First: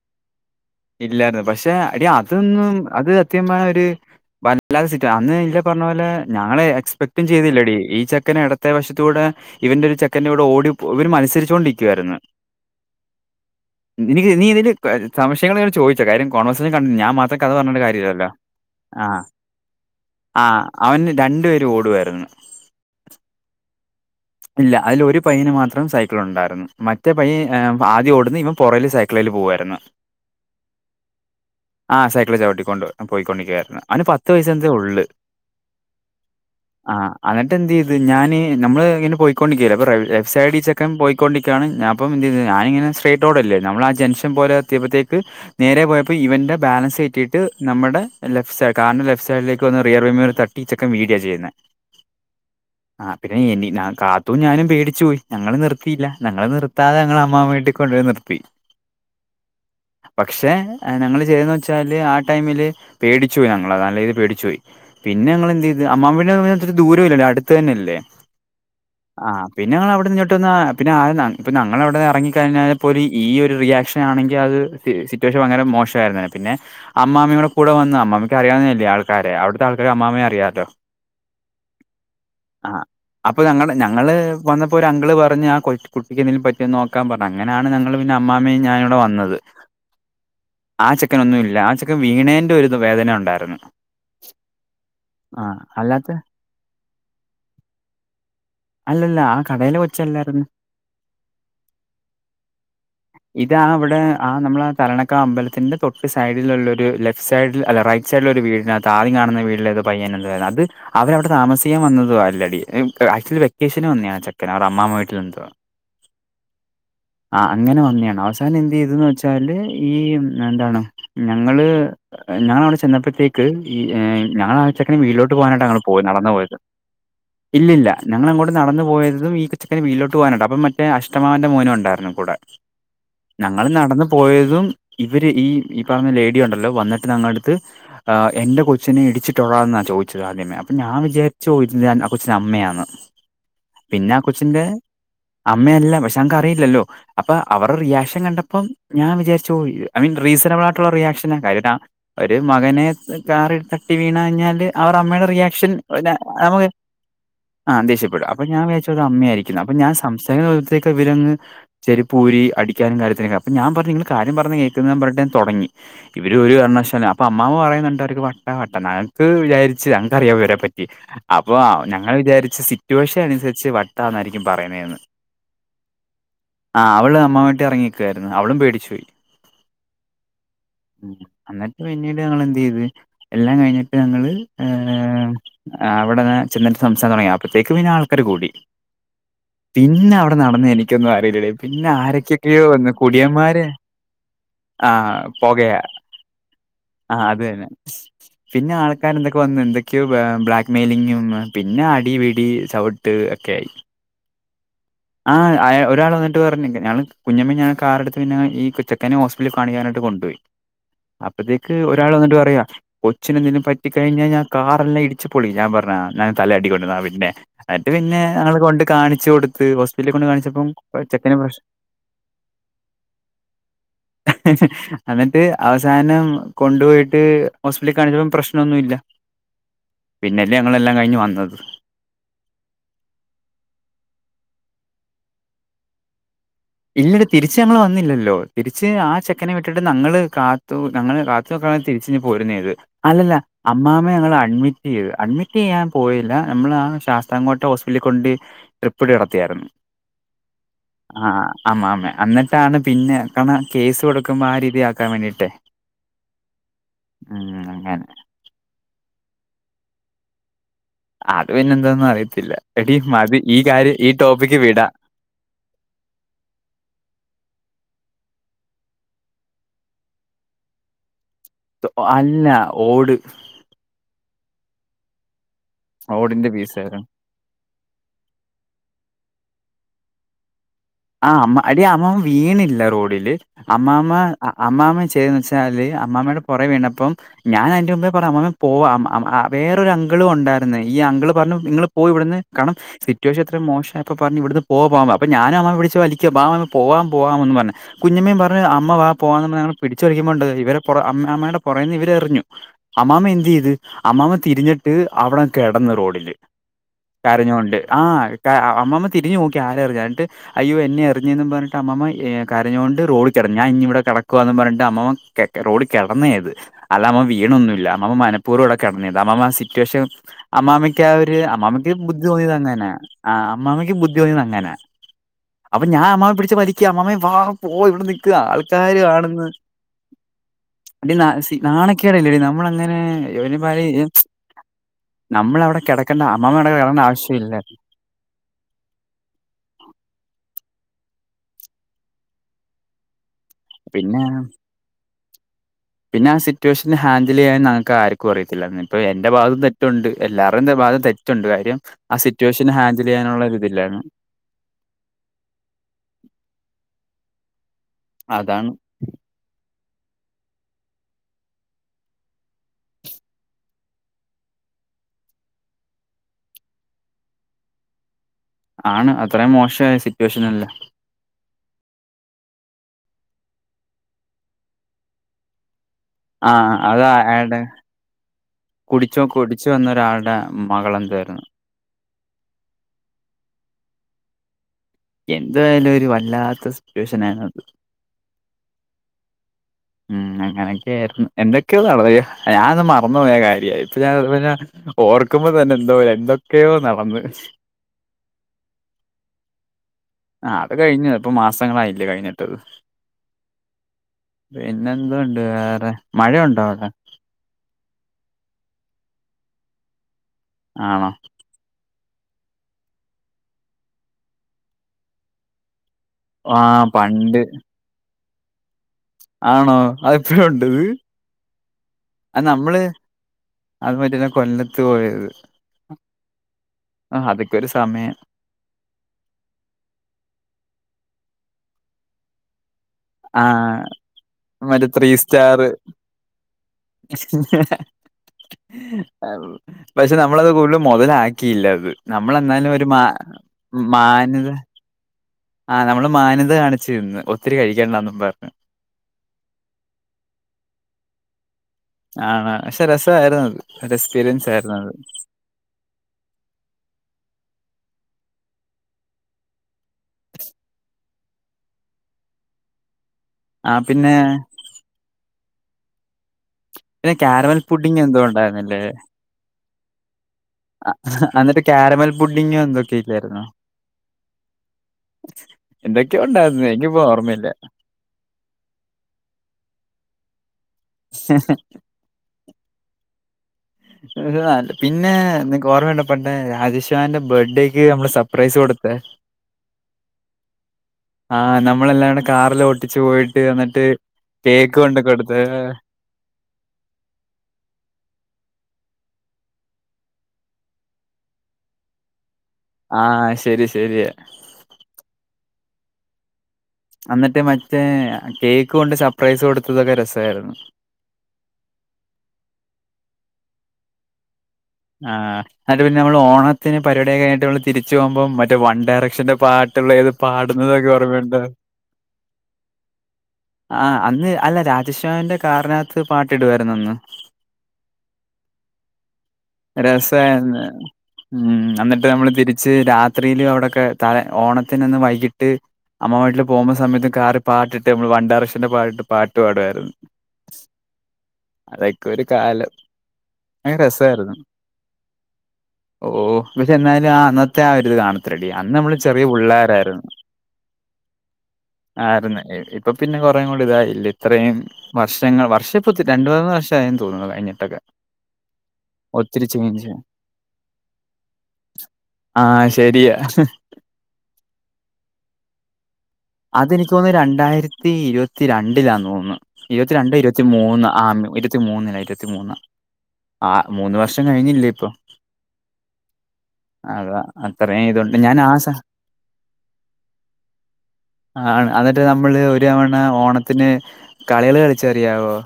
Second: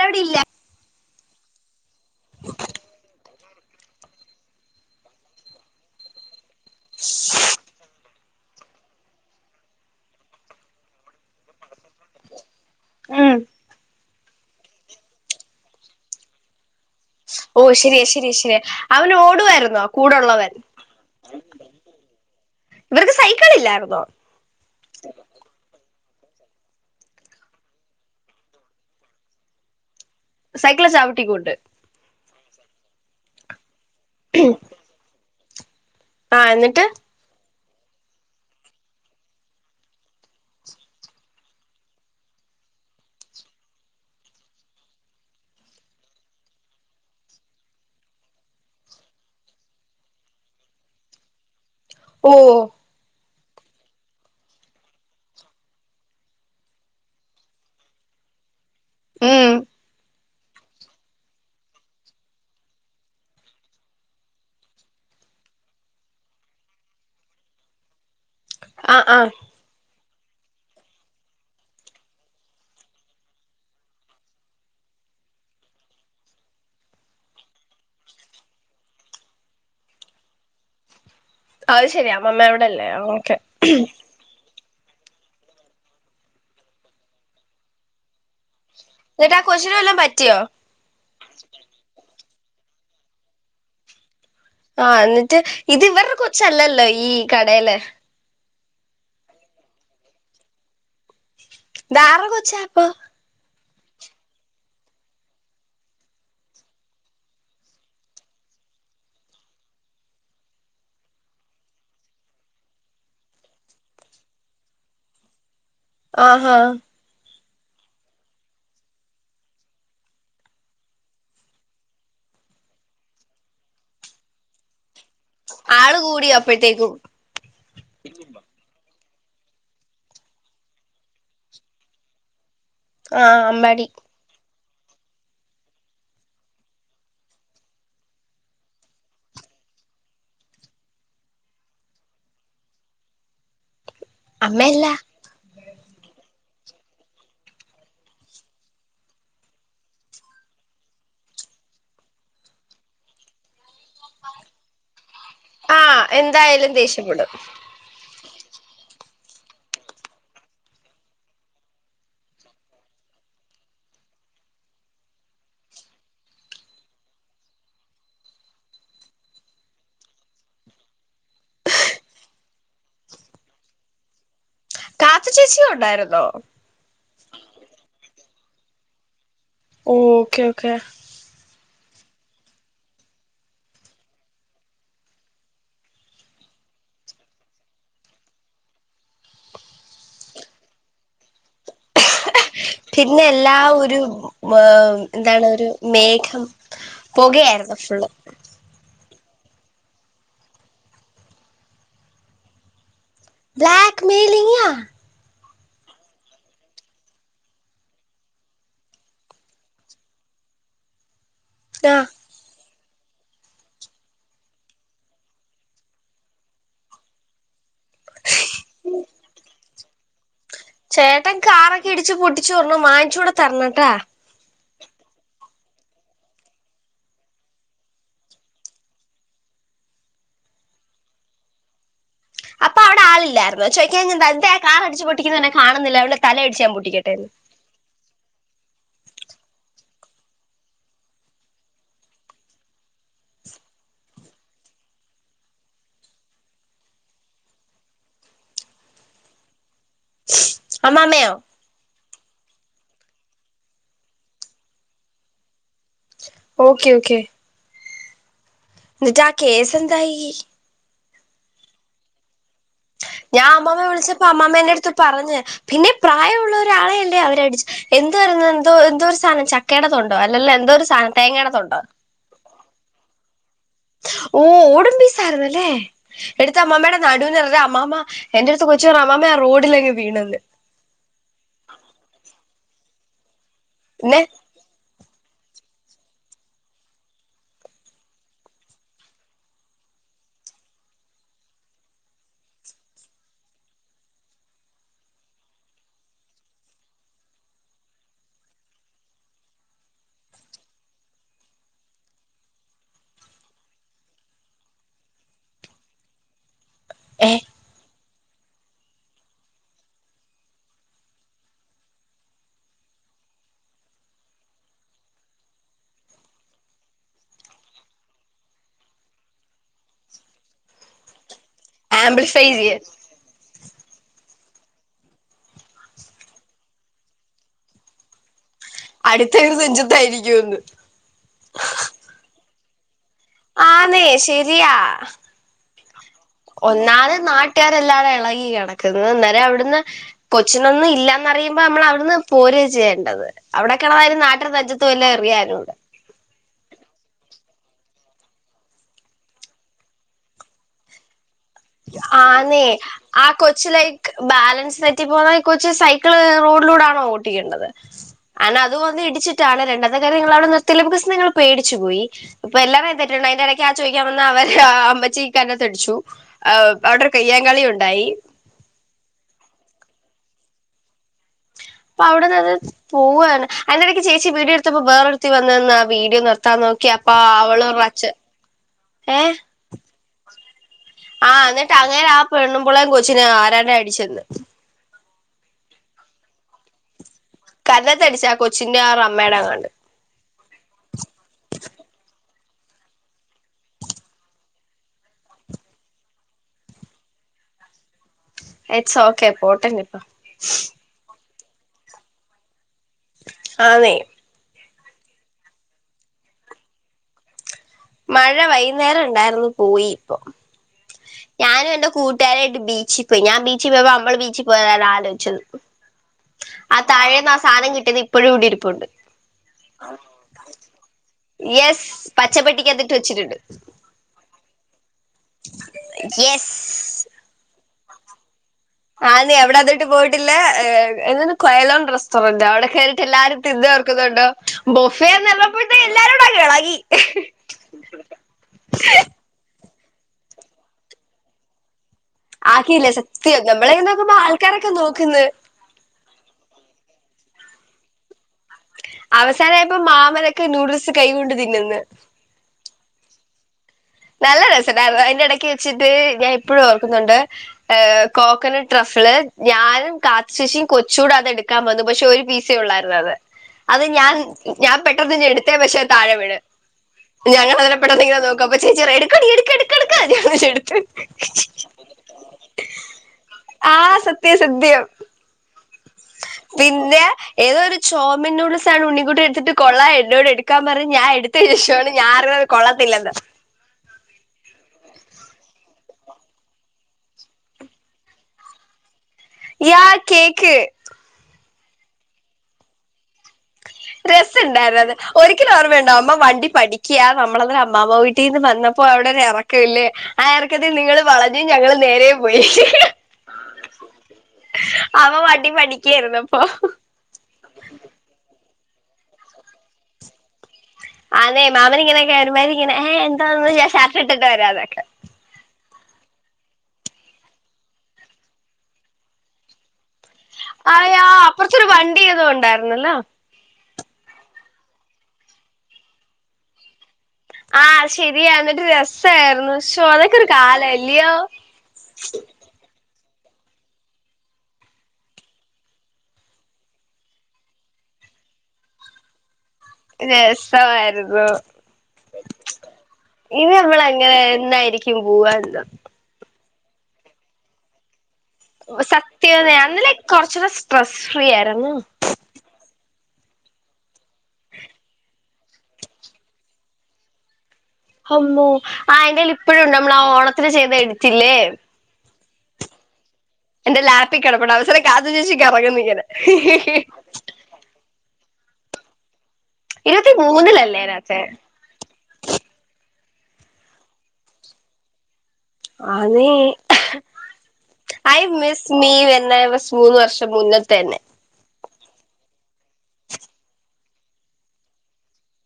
എന്റിവിടില്ല ഇല്ലായിരുന്നു പക്ഷെ എടി അതൊന്നും അത് സത്യം പറഞ്ഞാ ഒരു വല്ലാതെ സിറ്റാ അന്ന് ഇല്ല പറഞ്ഞ പോലെ ഞങ്ങള് എക്സ്പെക്ടും ചെയ്തില്ലടി ഈ ചെക്കൻ ഇടത്തെ വശത്തു കൂടെ ഇവന്റെ ഒരു ചെക്കന്റെ കൂടെ ഓടി ഇവര് മത്സരിച്ചുകൊണ്ടിരിക്കുവായിരുന്നു ഇല്ലേ എനിക്ക് നീ ഇതില് സംശയങ്ങളങ്ങണ്ട് ചോയിച്ചോ കാര്യം കോൺവർസേഷൻ ഞാൻ മാത്രം ത്തെ കഥ ഓ പറഞ്ഞിട്ട് ശരിയാ കാര്യല്ലല്ലോ ശരിയാ ശരിയാ അവൻ ആഹ് ഓടുവായിരുന്നോ കൂടുള്ളവൻ ആഹ് അവൻ രണ്ടു പേരും ഓടുവായിരുന്നു ഇവർക്ക് സൈക്കിൾ ഇല്ലായിരുന്നോ ഇല്ല അതിലെ ഒരു പയ്യന് മാത്രം സൈക്കിളുണ്ടായിരുന്നു മറ്റേ പയ്യൻ ആദ്യ ഓടുന്നു ഇവൻ പുറകിൽ സൈക്കിളിൽ പോവ്വായിരുന്നു സൈക്കിൾ ചവിട്ടിക്കൊണ്ട് ആഹ് സൈക്കിൾ ചവിട്ടിക്കൊണ്ട് പോയിക്കൊണ്ടിരിക്കുവായിരുന്നു അവന് പത്ത് വയസ്സെന്തേ ഉള്ള് ആ എന്നിട്ട് ആഹ് അന്നിട്ട് എന്ത് ചെയ്ത് ഞാന് നമ്മള് ഇങ്ങനെ പോയിക്കൊണ്ടരിക്കല്ലേ അപ്പോ ലെഫ്റ്റ് സൈഡ് ഈ ചെക്കൻ പോയികൊണ്ടിരിക്കണ് ഞാനപ്പം എന്ത് ചെയ്ത് ഞാനിനെ സ്ട്രൈറ്റ് റോഡല്ലേ നമ്മള് ആഹ് ജംഗ്ഷൻ പോലെ എത്തിയപ്പത്തേക്ക് നേരെ പോയപ്പോ ഇവന്റെ ബാലൻസ് തെറ്റിയിട്ട് നമ്മുടെ ലെഫ്റ്റ് സൈഡ് കാറിന്റെ ലെഫ്റ്റ് സൈഡിലേക്ക് വന്ന് റിയർ വിമർ ത ഈ ചെക്കൻ വീഴാണ് ചെയ്യുന്നത് ഓ ആഹ് പിന്നെ എനി നാൻ കാത്തും ഞാനും പേടിച്ചു പോയി ഞങ്ങള് നിർത്തിയില്ല ഞങ്ങള് നിർത്താതെ ഞങ്ങള് അമ്മാമ വീട്ടി കൊണ്ടുപോയി നിർത്തി ഉം പക്ഷെ ഞങ്ങള് ചെയ്തന്ന് വെച്ചാല് ആഹ് ടൈമില് പേടിച്ചുപോയി ഞങ്ങൾ നല്ല രീതിയിൽ പേടിച്ചുപോയി പിന്നെ ഞങ്ങള് എന്ത് ചെയ്ത് അമ്മാമ വീട് ഒത്തിരി ദൂരയില്ലല്ലോ അടുത്തു തന്നെല്ലേ ആ ആ ആഹ് പിന്നെ ഞങ്ങളവിടെന്നിങ്ങോട്ട് വന്ന് പിന്നെ ആഹ് ഇപ്പോൾ ഞങ്ങളവിടെന്ന് ഇറങ്ങിക്കഴിഞ്ഞാൽ പോലും ഈയ്യൊരു റിയാക്ഷനാണെങ്കിൽ അത് സിറ്റുവേഷൻ ഭയങ്കര മോശമായിരുന്നേനെ പിന്നെ അമ്മാമയും കൂടെ വന്ന് അമ്മാമ്മയ്ക്ക് അറിയാവുന്നതല്ലേ ആൾക്കാരെ അവിടുത്തെ ആൾക്കാരെ അമ്മാമയും അറിയാലോ അത് ശരിയാ അമ്മാമ്മ അവിടെല്ലേ ഓക്കെ അപ്പോ ഞങ്ങ ഞങ്ങള് വന്നപ്പോൾ ഒരു അങ്കിള് പറഞ്ഞ് ആഹ് കുട്ടക്കെന്തെങ്കിലും പറ്റിയോന്ന് നോക്കാൻ പറഞ്ഞു അങ്ങനാണ് ഞങ്ങള് പിന്നെ അമ്മാമയും ഞാനുടെ വ എന്നിട്ടാ കൊച്ചിന് വല്ലോം പറ്റിയോ ആഹ് ചെക്കനൊന്നും ഇല്ല ആഹ് ചെക്കൻ വീണേന്റെ ഒരു വേദന ഉണ്ടായിരുന്നു ആഹ് എന്നിട്ട് ആ ഇത് അല്ലാത്ത ഇവരുടെ കൊച്ചല്ലല്ലോ ഈ കടയിലേ അല്ലല്ല ആഹ് കടയിലെ കൊച്ചല്ലായിന്ന് ഇതാരുടെ കൊച്ച അപ്പൊ ഇതാ അവിടെ ആഹ് നമ്മള ആഹ് തലണക്ക അമ്പലത്തിന്റെ തൊട്ട് സൈഡിൽുള്ള ഒരു ലെഫ്റ്റ് സൈഡിൽ അല്ല റൈറ്റ് വെളിച്ചള്ള ഒരു വീടിന താറി കാണുന്ന വീടിലത് പയ്യന എ അത് അവര അടെ താമസാൻ വന്നതും അല്ലടി ആക്ച്വലി വെക്കേഷന് വന്നിയാണ് ചെക്കന് അവ അമ്മാമേടെ വീട്ടിൽ എന്തോ ആഹാ ആഹ് അങ്ങനെ വന്നിയാണ് അവസാനം എന്ത് ചെയ്തന്ന് വെച്ചാല് ഈ എന്താണ് ഞങ്ങള് ഞങ്ങളവിടെ ചെന്നപ്പോഴത്തേക്ക് ഈ ഞങ്ങള ആഹ് ച്ചെക്കന വീട്ടിലോട്ട് പോകാനട്ട് പോയി നടന്ന് പോയത് ഏകും ഇല്ലില്ല ഞങ്ങളങ്ങോട്ട്ന്നന്ന് പോയതും ഈ കൊച്ചക്കന് വീട്ടിലോട്ട് പോകാനായിട്ടണ്ട് അപ്പൊ മറ്റേ അഷ്ടമാവന്റെ മോനും ഉണ്ടായിരുന്നു കൂടെ ആ ഞങ്ങള് അമ്പാടി നടന്ന് പോയതും ഇവര് ഈ ഈ പറഞ്ഞ ലേഡിയ ഉണ്ടല്ലോ വന്നിട്ട് ഞങ്ങളടുത്ത് എന്റെ കൊച്ചിനെ ഇടിച്ചിട്ടുള്ളാ എന്നെന്നാ ചോദിച്ചത് ആദ്യമേ അപ്പൊ ഞാൻ വിചാരിച്ചഞാ കൊച്ചിൻ അമ്മയാണ് പിന്നെ ആഹ് കൊച്ചിന്റെ അമ്മയല്ല അമ്മയെല്ലാം പക്ഷെ അൻക്കറിയില്ലല്ലോ അപ്പൊ അവരുടെ റിയാക്ഷൻ കണ്ടപ്പോം ഞാൻ വിചാരിച്ചു ഐ മീൻ റീസനബിൾ ആയിട്ടുള്ള റിയാക്ഷനാ കാര്യാ ഒരു മകനെ കാറി തട്ടി വീണ കഴിഞ്ഞാല് അവർ അമ്മയുടെ റിയാക്ഷൻ ആ നമുക്ക് എന്തായാലും [inaudible] ആഹ് ദേഷ്യപ്പെടും അപ്പൊ ഞാൻ വെച്ചു ഒരു അമ്മയായിരിക്കുന്നു അപ്പൊ ഞാ സംസ്ഥാനത്തേക്ക് വിവരങ് ചെരിപ്പൂരി അടിക്കാനും കാര്യത്തിലൊക്കെ അപ്പൊ ഞാൻ പറു നിങ്ങള് കാര്യം പറഞ് കേൾക്കുന്ന പറഞ്ഞിട്ടേ തുടങ്ങി ഇവര് ഒരു കാരണവശാലും അപ്പൊ അമ്മാമ പറയുന്നുണ്ട് അവർക്ക് വട്ട വട്ട ഞങ്ങൾക്ക് വിചാരിച്ച് ഞങ്ങക്ക് അറിയാം ഇവരെ പറ്റി അപ്പൊ ഞങ്ങൾ വിചാരിച്ച് സിറ്റുവേഷൻ അനുസരിച്ച് വട്ടന്നായിരിക്കും പറയ്ണേ കാത്തു ചേച്ചിയും ഉണ്ടായിരുന്നോ ആഹ് അവള് അമ്മ വമായിട്ടി ഇറങ്ങിക്കുവായിരുന്നു അവളും പേടിച്ച പോയി ഓ ഓക്കെ ഓക്കെ ഉം എന്നിട്ട് പിന്നീട് ഞങ്ങൾ എന്ത് ചെയ്ത് എല്ലാം കഴിഞ്ഞിട്ട് ഞങ്ങള് അവിടെ ചെന്നിട്ട് സംസം തുടങ്ങിയ അപ്പോഴത്തേക്ക് പിന്നെ ആൾക്കാര് കൂടി പിന്നെ അവിടെ നടന്ന് എനിക്കൊന്നും അറിയില്ലല്ലേ പിന്നെ ആരൊക്കെ യ്യോ ഒന്ന് പിന്നെ എല്ലാ കുടിയന്മാര് ഒരു ആഹ് എന്താണ് ഒരു പുകയാ മേഘം ആഹ് അത് തന്നെ പുകയായിരുന്നു ഫുള്ള് പിന്നെ ആൾക്കർ എന്തൊക്കെ വന്ന് എന്തൊക്കെയോ ബ്ലാക്ക് മെയിലിങ്ങും പിന്നെ അടിപിടി ചവിട്ട് ബ്ലാക് മെയ്ലിങ്ങോ ആഹ് ഒരാൾ വന്നിട്ട് പറഞ്ഞ ഞങ്ങള് കുഞ്ഞമ്മേ കാർടുത്ത് പിന്നെ ഈ കൊച്ചക്കനെ ഹോ കാണിക്കാനായിട്ട് കൊണ്ടുപോയി അപ്പഴത്തേക്ക് ആ ഒരാൾ വന്നിട്ട് പറയാ കൊച്ചിനെലും പറ്റി കഴിഞ്ഞാൽ ഞാൻ കാറെല്ലാം ഇടിച്ച്പൊളി ഞാൻ പറഞ്ഞാ ഞാൻ തല അടിക്കൊണ്ടുന്ന പിന്നെ എന്നട്ട് പിന്നെ ഞങൾ കൊണ്ട് കാണിച്ചു കൊടുത്ത് ഹോസ്പിറ്റലിൽ കൊണ്ട് കാണിച്ചു ചേട്ടൻ കാറൊക്കെ ഇടിച്ച് പൊട്ടിച്ചോർണം വാങ്ങിച്ചൂടെ തരണംട്ടാ എന്നിട്ട് അവസാനം കൊണ്ടുപോയിട്ട് ഹോസ്പിറ്റലിൽ കാണിച്ചപ്പോം പ്രശ്നൊന്നുമല്ല്യ പിന്നല്ലേ ഞങ്ങളെല്ലാം കഴിഞ്ഞ് വന്നത് അപ്പൊ അവിടെ ആില്ലായിരുന്നു ചോദിക്കാഞ്ഞേയ് എന്താ ആ കാർ അടിച്ച് പൊട്ടിക്കുന്നു എന്നന്നെ കാണുന്നില്ല അവവിടെ തല അടിച്ചാൻ പൊട്ടി ഇങ്ങ തിരി തിരിച്ച് ഞങ്ങള്ൾ വന്നില്ലല്ലോ തിരിച്ച് ആ ചെക്കനെ വിട്ടിട്ട്ഞങ്ങള് കാത്തു ങ്ങള് കാത്തുക്ക തിരിച്ച ഞ് പോരുന്നത് അല്ലല്ല അമ്മാമ്മ ഞങ്ങൾ അഡ്മിറ്റ് ചെയ്തു അഡ്മിറ്റ് ചെയ്യാൻ പോയില്ല നമ്മൾ ആ ശാസ്തങ്ങോട്ടെ ഹോ്പ കൊണ്ട് ട്രിപ്പട് നടടത്തിയായിരുന്നു ആ അമ്മാമ്മയോ ആമ്മ ആമ്മ എന്നിട്ടാണ് പിന്നെ കണ കേസ് കൊടുക്കുമ്പോ ആ രീതി ആക്കാൻ വേണ്ടിട്ടേ ഓക്കെ ഓക്കെ ഉം അങ്ങെന എന്നിട്ടാ കേസ് എന്തായി അത് പിന്നെ എന്താന്നും അറിയത്തില്ല എടിമതി ഞാൻ ഈ അമ്മാമ്മയെ കാര്യം ഈ വിളിച്ചപ്പോ ടോപ്പിക്ക് അമ്മാമ്മ എന്റെ വിടാ അടുത്ത് പറഞ്ഞ് പിന്നെ പ്രായമുള്ള ഒരാളെല്ലേ അവര് അടിച്ച എന്ത് ആരുന്നു എന്തോ എന്തോ സാധനം ചക്കയുടെതൊണ്ടോ അല്ലല്ലോ എന്തോ ഒരു സാധനം തേങ്ങേയുടെതൊണ്ടോ അല്ല ഓട് ഓ ഒടമ്പി സാധനല്ലേ ഓടിന്റെ എടുത്ത് അമ്മാമട പീസായിരുന്നു നടുവിന് എറിഞ്ഞ അപ്പ അമാമ എന്റെ അടുത്ത് കൊച്ച് പറഞ്ഞു അമ്മാമ ആ റോഡിലങ്ങെ വീണന്ന് ആഹ് അമ്മാ എടി അമ്മമാമ്മ വീണില്ല റോഡില് അമ്മാമ്മ പിന്നെ അമ്മാമ്മ ചെയ്തന്ന് വെച്ചാല് അമ്മാമ്മയുടെ പുറേ വീണപ്പം ഞാൻ അതിന്റെ മുമ്പേ പറഞ്ഞ് അമ്മാമ പോവാ വേറൊ അങ്കിളും ഉണ്ടായിരുന്നു ഈ അങ്കിള് പറഞ്ഞു നിങ്ങള് പോയി ഇവിടുന്ന് കാരണം സിറ്റുവേഷൻ എത്ര മോശംപ്പോ പറഞ്ഞു ഇവിടുന്ന് പോ പോ അപ്പ ഞാൻ അമ്മാമ പി ടിച്ചു വലിക്ക വാ പോവാൻ പോവാന്ന് പറഞ്ഞ് കുഞ്ഞമ്മ പറഞ്ഞു അമ്മ വാ പോവാന്ന് പറഞ്ഞ ഞങ്ങൾ പിടിച്ചുപറിക്കുമ്പോണ്ട് ഇവര് അമ്മയുടെ പുറകെന്ന് ഇവര് എറിഞ്ഞു അമ്മാമ എനന്ത് ചെയ്ത് അമ്മാമ തിരിഞ്ഞിട്ട് അവിടെ കിടന്ന് റോഡില് ഏ കരഞ്ഞോണ്ട് ആഹ് ക അമ്മമ്മ തിരിഞ്ഞു നോക്കി ആരാ എറിഞ്ഞ എന്നിട്ട് അയ്യോ എന്നെ എറിഞ്ഞി പറഞ്ഞട്ട് അമ്മ കരഞ്ഞുകൊണ്ട് റോഡിക്കിട ഞാൻ ഇവിടെ കിടക്കുവാ എന്ന് പറഞ്ഞട്ട് അമ്മാമ റോഡ് കിടന്നത് അല്ല അമ്മ വീണൊന്നുമില്ല അമ്മ മനപ്പൂർവ കവിടെ കിടന്നത് അമ്മമ്മ ആ സിറ്റുവേഷൻ അമ്മാമയ്ക്ക് ആഹ് ഒരുര് അമ്മായ്ക്ക് ബുദ്ധി ആംപ്ലിഫൈ തോന്നിയത് ചെയ്യാൻ അങ്ങനാ ആഹ് അമ്മാമയ്ക്ക് ബുദ്ധി തോന്നിയത് അങ്ങനാ അപ്പൊ ഞാൻ അമ്മമേ പിടിച്ച വലിക്ക അമ്മാമേ വാ പോ ഇവിടന്ന് ചുറ്റു ആൾക്കാാര് കാണ്ന്ന് അടുത്തത് നെഞ്ചത്തായിരിക്കുമെന്ന് എടി നാണക്കേടല്ലേടി നമ്മള് അങ്ങനെ ആന്നേ ശരിയാ നമ്മളവിടെ കിടക്കണ്ട അമ്മാമ്മ അവിടെ കിടക്കേണ്ട ഒന്നാത് ആവശ്യമില്ല നാട്ടുകാര് എല്ലാവാരും ഇളകി അവിടെ അന്നേരം അവിടുന്ന് കൊച്ചിനൊന്നും ഇല്ലന്ന്റിയുമ്പോ നമ്മൾ അവിടുന്ന് പോര ചെയ്യേണ്ടത് അവിടെ പിന്നെ കിടന്ന് നാട്ടരു നേച്ചത്തുംല്ലാം എറിയാനോ പിന്നെ ആ സിറ്റുവേഷന് ഹാൻഡിൽ ചെയ്യാനൻ ഞങ്ങൾക്ക് ആർക്കും അിയത്തില്ലന്ന് ഇപ്പ എന്റെ ഭാഗം തെറ്റ്ണ്ട് എല്ലാരുംടെ ഭാഗം തെറ്റുണ്ട് കാര്യം ആ ആന്നേ സിറ്റുവേഷൻ ഹാൻഡിൽ ആ ചെയ്യാനുള്ള കൊച്ച് ഇതില്ലാണ് ലൈക്ക് ബാലൻസ് തെറ്റിപ്പോന്നത് ഈ കൊച്ച് സൈക്കിള് റോഡിലൂടെ ആണോ ഓട്ടിക്കേണ്ടത് അനേ അതാണ് അതും വന്ന് ഇടിച്ചിട്ടാണ് രണ്ടാത്തെ കാര്യം നിങ്ങള് അവിടെ നിർത്തില്ല നിങ്ങൾ പേടിച്ചു പോയി അപ്പൊ എല്ലാരും തെറ്റുണ്ട് അതിന്റെ ഇടയ്ക്ക് ആ ചോദിക്കാൻ വന്ന അവർ അമ്മച്ചീ കരണത്ത് അടിച്ചു ആഹ് അവിടെ ഒരു കയ്യം കളി ഉണ്ടായി ആണ് അത്രയും മോശമായ സിറ്റുവേഷനല്ല അപ്പൊ അവിടുന്ന് അത് പോവുവയാണ് അതിന്റെനിടയ്ക്ക് ചേച്ചി വീഡിയോ എടുത്തപ്പോ വേറെരുത്തി വന്ന് നിന്ന് വീഡിയോ ആ നിർത്താൻ അത് നോക്കിയപ്പൊ അയാളുടെ അവള് അച്ഛൻ ഏഹ് കുറച്ചു വന്ന ഒരാളുടെ മകൾ ഉണ്ടായിരുന്നു എന്നിട്ട് അങ്ങരേ ആ പെണ്പളേരേ കൊച്ചിനെ ആരാണ്ടേ അടിച്ചേക്കുന്നു എന്തായാലും ഒരു വല്ലാത്ത സിറ്റുവേഷൻ ആയിരുന്നു അത് എന്നിട്ട് അടിച്ച ആ കൊച്ചിന്റെ അവരുടെ അമ്മയുടെ അങ്ങാണ്ട് ഉം അങ്ങനെയൊക്കെയ ആയിരുന്നു എന്തൊക്കെയ നടണ്‌ ഞാനത് മറന്നു പോയ കാര്യ ഇപ്പൊ ഞാൻ ഓർക്കുമ്പോ തന്നെ എന്തോ എന്തൊക്കെയോ നടന്ന് എക്സ് ഓക്കെ പോട്ടന് ഇപ്പൊ ആ അത് കഴിഞ്ഞു ഇപ്പൊ മാസങ്ങളായില്ലേ കഴിഞ്ഞട്ട് ആന്നേ പിന്നെ എന്തുണ്ട് വേറെ മഴയുണ്ടോ അവിടെ മഴ വൈകുന്നേരം ഉണ്ടായിരുന്നു പോയി ഇപ്പൊ ആണോ ഞാനും എന്റെ കൂട്ടുകാരായിട്ട് ബീച്ചിൽ പോയി ഞാൻ ബിച്ചിൽ പോയപ്പോൾ നമ്മള് ബീച്ചിൽ പോയതാണ് ആലോചിച്ചത് [inaudible] ആഹ് താഴേന്ന് ആ പണ്ട് സാധനം കിട്ടിയത് ഇപ്പോഴും ഇവിടിരിപ്പുണ്ട് ആണോ അത് ഇപ്പോഴും ഉണ്ടോ അത് യെസ് അത് നമ്മള് പച്ചപ്പെട്ടിക്കകത്തിട്ട് വെച്ചിട്ടുണ്ട് അത് മറ്റേ കൊല്ലത്ത് പോയത് യെസ് ആഹ് അതൊക്കെ ഒരു സമയാ അത് നീ എവിടെ ആദ്യായിട്ട് പോയിട്ടില്ലേ എ കൊയലോൺ റെസ്റ്റോറന്റ് അവിടെ കേറി എല്ലാരും ആ തിന്ന് തീർക്കുന്നുണ്ടോ മറ്റേ ത്രീ ബൊഫേന്ന് സ്റ്റാർ പറഞ്ഞപ്പോഴത്തേ എല്ലാരുംകൂടിഅങ്ങ് ഇളകി പക്ഷെ നമ്മളത് കൂടുതലും മുതലാക്കിയില്ല അത് നമ്മളെന്നാലും ഒരു ആക്കിയില്ലേ മാ സത്യം നമ്മളെ നോക്കുമ്പോ മാന്യത ആൾക്കാരൊക്കെ നോക്കുന്ന് ആഹ് നമ്മള് മാന്യത കാണിച്ചിരുന്ന് ഒത്തിരി കഴിക്കണ്ടാന്നും പറഞ്ഞ് അവസാനമായപ്പം മാമനൊക്കെ നൂഡിൽസ് കൈകൊണ്ട് തിന്നുന്ന് ആണ് പക്ഷെ രസമായിരുന്ന് നല്ല രസണ്ടായിരുന്നു അതിന്റെ ഇടയ് വെച്ചിട്ട് ഞാൻ ഇപ്പഴും ഓർക്കുന്നുണ്ട് ആഹ് കോക്കനട്ട് റഫള് ഞാനും കാത്തു ചേച്ചിയും കൊച്ചൂടെ അതെടുക്കാൻ വന്ന് പക്ഷെ ഒരു പീസെ ഉള്ളായിരുന്ന് അത് ആ അത് ഞാൻ പിന്നെ ഞാൻ പെട്ടെന്ന് തന്നെ എടുത്തെയാ പക്ഷെ താഴെ വീണ് പിന്നെ ഞങ്ങൾ കാരമൽ അതിനെ പുഡിങ്ങ് പെട്ടെന്ന് ഇങ്ങനെ എന്തോ നോക്കും അപ്പൊ ഉണ്ടായിരുന്നില്ലേ ചേച്ചി പറയും എടുക്ക് എടുക്ക് എടുക്ക് എന്നിട്ട് ക്യാരമൽ പുഡിങ്ങ് എന്തൊക്കെയോ ഇല്ലായിരുന്നോ ആഹ് സത്യം സത്യം എന്തൊക്കെയോ ഉണ്ടായിരുന്ന് എനിക്കിപ്പോ പിന്നെ ഓർമ്മയില്ല ഏതോ ഒരു ചോമൻ നൂഡിൽസ്സാണ് ഉണ്ണി കുട്ടൻ എടുത്തിട്ട് കൊള്ളാം എന്നോട് എടുക്കാൻ പറഞ്ഞ് ഞാൻ എടുത്ത ശേഷാണ് ഞാൻ പറഞ്ഞ് കൊള്ളത്തില്ലെന്ന് ല പിന്നെ നിക്ക് ഓർമ്മയുണ്ടോ പണ്ട് രാജേഷ്മാമന്റെ ബർത്ത്ഡേക്ക് നമ്മള് സർപ്രൈസ് കൊടുത്തെ [inaudible] യാഹ് കേക്ക് ആഹ് നമ്മളെല്ലാരൂടെ കാറില് ഒട്ടിച്ചു പോയി രസുണ്ടായിരുന്നത് ഒരിക്കല് ഓർമ്മയുണ്ടോ അമ്മ വണ്ടി പഠി ക്യാ നമ്മളത് അമ്മാമ്മ വീട്ടീന്ന് വന്നപ്പം അവിടൊരു ഇറക്കവില്ലേ ആ ഇറക്കത്തിൽ നിങ്ങള് വളഞ്ഞും ഞങ്ങള് നേരെയും പോയി ആഹ് ശരി ശരിയാ അമ്മ വണ്ടി പഠിക്കയാരുന്നപ്പോ അന്നിട്ട് മറ്റേ കേക്ക് കൊണ്ട് സർപ്രൈസ് കൊടുത്തതൊക്കെ രസമായിരുന്ന് അതെ മാമൻ ഇങ്ങനെയൊക്കെയാ ഒരുമാതിരിഇങ്ങനെ ഏഹ് എന്താന്ന് ഷർട്ട്‌ ഇട്ടിട്ട് വരാന്നൊക്കെ ആഹ് എന്നിട്ട് പിന്നെ നമ്മള് ഓണത്തിന് പരിപാടിയൊക്കെ കഴിഞ്ഞിട്ട് നമ്മള് തിരിച്ച് പോകുമ്പം മറ്റേ വൺ ഡയറക്ഷന്റെ പാ ട്ടുള്ള ഏത് പാടുന്നതൊക്കെ അയ്യോ ഓർമ്മയുണ്ടോ അപ്പുറത്തൊരു വണ്ടി ഏതോ ഉണ്ടായിരുന്നല്ലോ ആഹ് അന്ന് അല്ല രാജേഷ്മാമന്റെ കാറിനകത്ത് പാട്ടിടുവായിരുന്ന് അന്ന് ആഹ് ശരിയാ എന്നിട്ട് രസായിരുന്ന് രസായിരുന്ന് ഉം എന്നിട്ട് നമ്മള് തിരിച്ച് രാ രാത്രിയില് അവിടൊക്കെ തലേ ഓണത്തിന് അന്ന് വൈകിട്ട് അമ്മ വീട്ടിൽ പോകുന്ന സമയത്ത് കാറി പാട്ട് ഇട്ട് നമ്മള് വൺ ഡയറക്ഷന്റെ പാട്ട് പാടുമായിരുന്ന് രസമായിരുന്നു ഒരു കാലം ഇനി അത് നമ്മള് അങ്ങനെ എന്നായിരിക്കും പോവാ എന്തോ ഓഹ് പക്ഷേ എന്നായാലും ആ അന്നത്തെ ആ ഒരിത് കാണും സത്യവാ അന്നലേ കൊറച്ചൂടെ സ്ട്രെസ്സ് ഫ്രീ ആയിരുന്ന് ആരുന്ന് ഇപ്പം പിന്നെ കുറേയും കൂടി ഇതായില്ലേ ഇത്രയും വർഷങ്ങൾ വർഷം ഇപ്പം ത് രണ്ടു മൂന്ന് വർഷം ആയെന്ന് തോന്നുന്ന് കഴിഞ്ഞിട്ടൊക്കെ അമ്മോ ആഹ് എന്റെ കയ്യില് ഒത്തിരി ഇപ്പഴും ഉണ്ട് നമ്മള് ആ ഓണത്തിന് ചെയ്ത എഡിറ്റില്ലേ ആഹ് ശരിയാ എന്റെ ലാപ്പിക്കിടപ്പുണ്ട് അവസാനം കാത്തു ചേച്ചി കറങ്ങുന്നിങ്ങനെ അതെനിക്ക് തോന്ന് രണ്ടായിരത്തി ഇരുപത്തി രണ്ടിലാന്ന് തോന്ന് ഇരുപത്തി രണ്ട് ഇരുപത്തി മൂന്നിലല്ലേ മൂന്ന് അതിനകത്തെ ആന്ന് ഇരു പത്തിമൂന്നില ഇരുപത്തി മൂന്നാ ആഹ് മൂന്ന് വർഷം കഴിഞ്ഞില്ലേ ഇപ്പം ആന്നേ അതാ അത്രയും ഇതുണ്ട് ഐ ഞാൻ ആ സ മിസ്സ് മി [unintelligible] മൂന്ന് വർഷം മുന്നേതന്നെ ആണ് എന്നിട്ട് നമ്മള് ഒരുവണ ഓണത്തിന് കളികള് കളിച്ചറിയാവോ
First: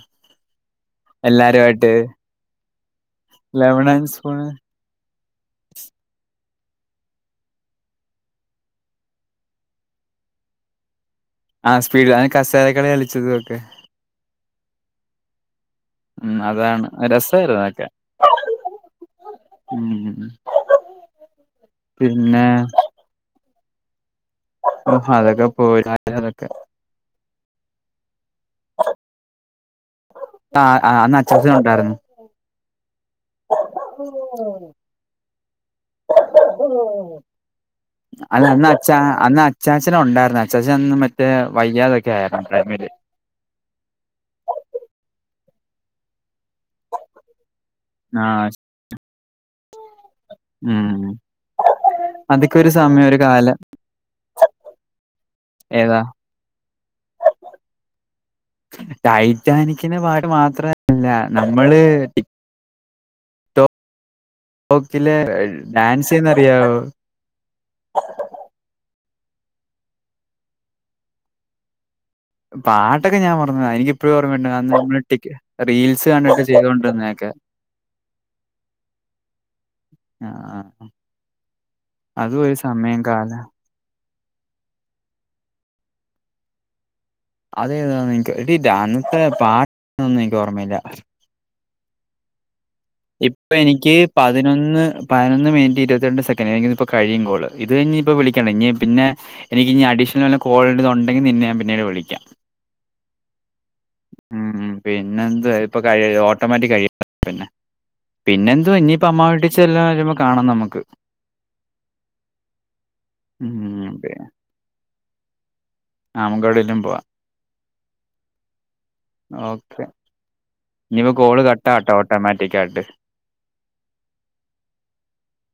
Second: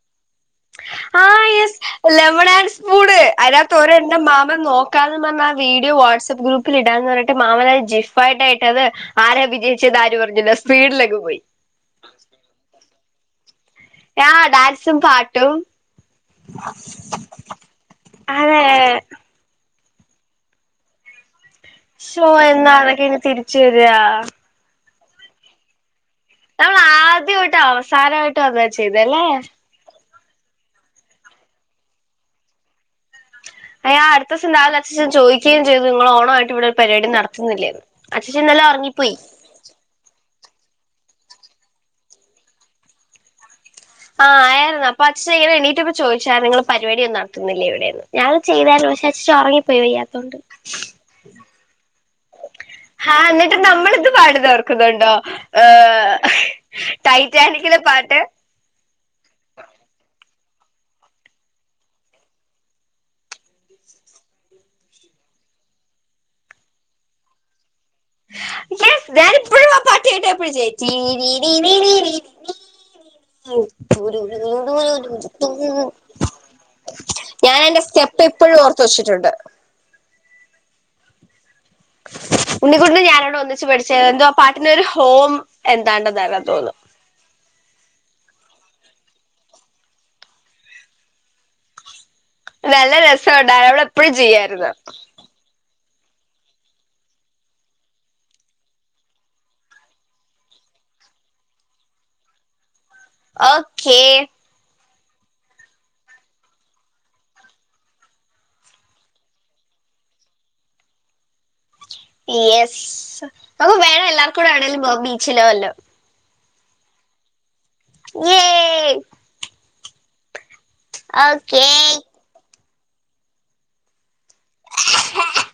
ആഹ് യസ് എല്ലാരുമായിട്ട് ലെമൺ ആൻ സ്പൂണ് അതിനകത്ത് ലെമൺ ആൻഡ് ഒരെണ്ണം സ്പൂൺ മാമ നോക്ക ക്കാതേ പറഞ്ഞ് ആ വീഡിയോ വാട്സ്ആപ്പ് ഗ്രൂപ്പിൽ ഇടാ എന്ന് പറഞ്ഞിട്ട് മാമനായ ജിഫായിയിട്ടായിട്ടത് ആരെ വിജയിച്ചതാരു പറഞ്ഞില്ല സ്പീഡിലക്കെ പോയി ആഹ് സ്പീഡ്ല് അഹ് കസാല കളി കളിച്ചത് ഒക്കെ ആഹ് ഡാൻസും പാട്ടും ഉം അതാണ് രസായിരുന്നു അതൊക്കെ [unintelligible] ഉം ഷോ പിന്നെ എന്നാ അതൊക്കെ ഇനി തിരിച്ച് വരാ ഓഹ് അതൊക്കെ പോയി [unintelligible] നമ്മള് ആദ്യമായിട്ട് അവസാനമായിട്ട് അതാ ചെയ്തല്ലേ ആഹ് ആഹ് അന്ന് അച്ചാച്ചൻ ഉണ്ടായിരുന്നു അയ്യാ അടുത്ത ദിവസം രാവിലെ അച്ചച്ചൻ ചോദിക്കുകയും ചെയ്തു നിങ്ങൾ ഓണമായിട്ട് ഇവിടെ ഒരു പരിപാടി നടത്തുന്നില്ലേന്ന് അച്ചച്ചൻ അല്ല ഇന്നലെ അന്ന് അച്ചാ ഒറങ്ങിപ്പോയി അന്ന് അച്ചാച്ചൻ ഉണ്ടായിരുന്നു അച്ചൻ അന്ന് മറ്റേ വയ്യാതൊക്കെ ആയിരുന്നു ടൈമില് ആഹ് ആയിരുന്നു പക്ഷേ എണീറ്റപ്പൻ ചോദിച്ചായിരുന്നു നിങ്ങള് പ പരിപാടിയന്നും നടത്തുന്നില്ല ഇവിടെന്ന് ഞാൻ ആഹ് ചെയ്താലോ പക്ഷേ അച്ചാച്ചൻ ഒറങ്ങിപ്പോയി വയ്യാത്തോണ്ട് ഉം അതൊക്കെരുസം ഹാ ന്നിട്ട് നമ്മളിത് പാടുന്നത് ഓർക്കുന്നുണ്ടോ ഏ ഏതാ ടൈറ്റാനിക്കിലെ പാട്ട് ടൈറ്റാനിക്കിന്റെ പാട്ട് മാത്രല്ല നമ്മള് [unintelligible] ഡാൻസ് ചെയ്യുന്നത് അറിയാമോ യസ് ഞാൻ ഇപ്പഴും ആ പാട്ട്കേട്ട [unintelligible] പാട്ടൊക്കെഞാൻ മറന്ന് എനിക്ക് ഇപ്പഴും ഓമ്മണ്ട് റീൽസ് കണ്ടിട്ട് ചെയ്തൊണ്ടിരുന്നതൊക്കെ ഞാനയിന്റെ സ്റ്റെപ്പ് ഇപ്പോഴും ഓർത്ത് വച്ചിട്ടുണ്ട് ആഹ് ആഹ് ഉണ്ണിക്കുട്ടനും ഞാനും അവിടെ കാലം ഒന്നിച്ച് പഠിച്ചത് എന്തോ ആ പാട്ടിന് ഒരു ഹോം എന്താണ്ടെന്നല്ല തോന്നുന്നു അതേതാ എനിക്ക് എടി ഡാൻസ് പാട്ടൊന്നും എനിക്ക് ഓർമ്മയില്ല നല്ല ഇപ്പൊ രസമുണ്ടായിരുന്നു അവിടെ എനിക്ക് എപ്പോഴും ചെയ്യായിരുന്നു പതിനൊന്ന് പതിനൊന്ന്മിനിറ്റ് ഇരുപത്തിരണ്ട് സെക്കൻറ് എങ്കിലിത് ഇപ്പോകഴിയും കോള് ഇത് ഇനി ഇപ്പോ വിളിക്കണ്ട ഇനി പിന്നെ എനിക്ക് ഇനി അഡീഷണൽ കോൾ ഉണ്ടെങ്കിൽ നിന്ന ഞാൻ പിന്നീട് വിളിക്കാ ഓക്കേ ഉം പിന്നെ എന്ത് ഇപ്പ കഴിയും ഓട്ടോമാറ്റിക്കായി കഴിയ പിന്നെ പിന്നെ എന്തുവാ ഇനിപ്പ അമ്മാ വീട്ടിൽ ചെല്ല [unintelligible] കാണാം നമുക്ക് യസ് നമുക്ക് മ്മ്. വേറെ പി എല്ലാ കൂടെ എവിടെയെങ്കിലും പോവാൻ ബീച്ചിലോ വല്ലോ നമുക്ക് എവിടെയെങ്കിലും പോവാ ങ്ങേ ഓക്കെ ഇനിപ്പോ കോള് ഓക്കെ കട്ടാവട്ടെ ഓട്ടോമാറ്റികായിട്ട് [unintelligible]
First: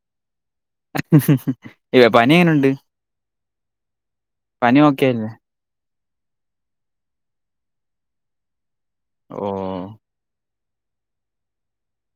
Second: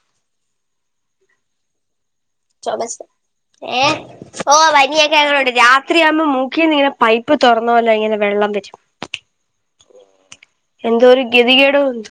ഉ [unintelligible] അയ്യോ പനി എങ്ങനെയുണ്ട് ചുമച്ച് എ പനി ഓക്കെ പനിയൊക്കെ അല്ലേ? അങ്ങനെയൊക്കെ ഉണ്ട് രാ ത്രിയാകുമ്പോൾ മൂക്കിൽ നിന്നും പൈപ്പ് തുറന്ന പോല്ലോ ഇങ്ങനെ വെള്ളം വരും ഓ എന്തോ ഒരു ഗതികേടുണ്ട് എന്തോ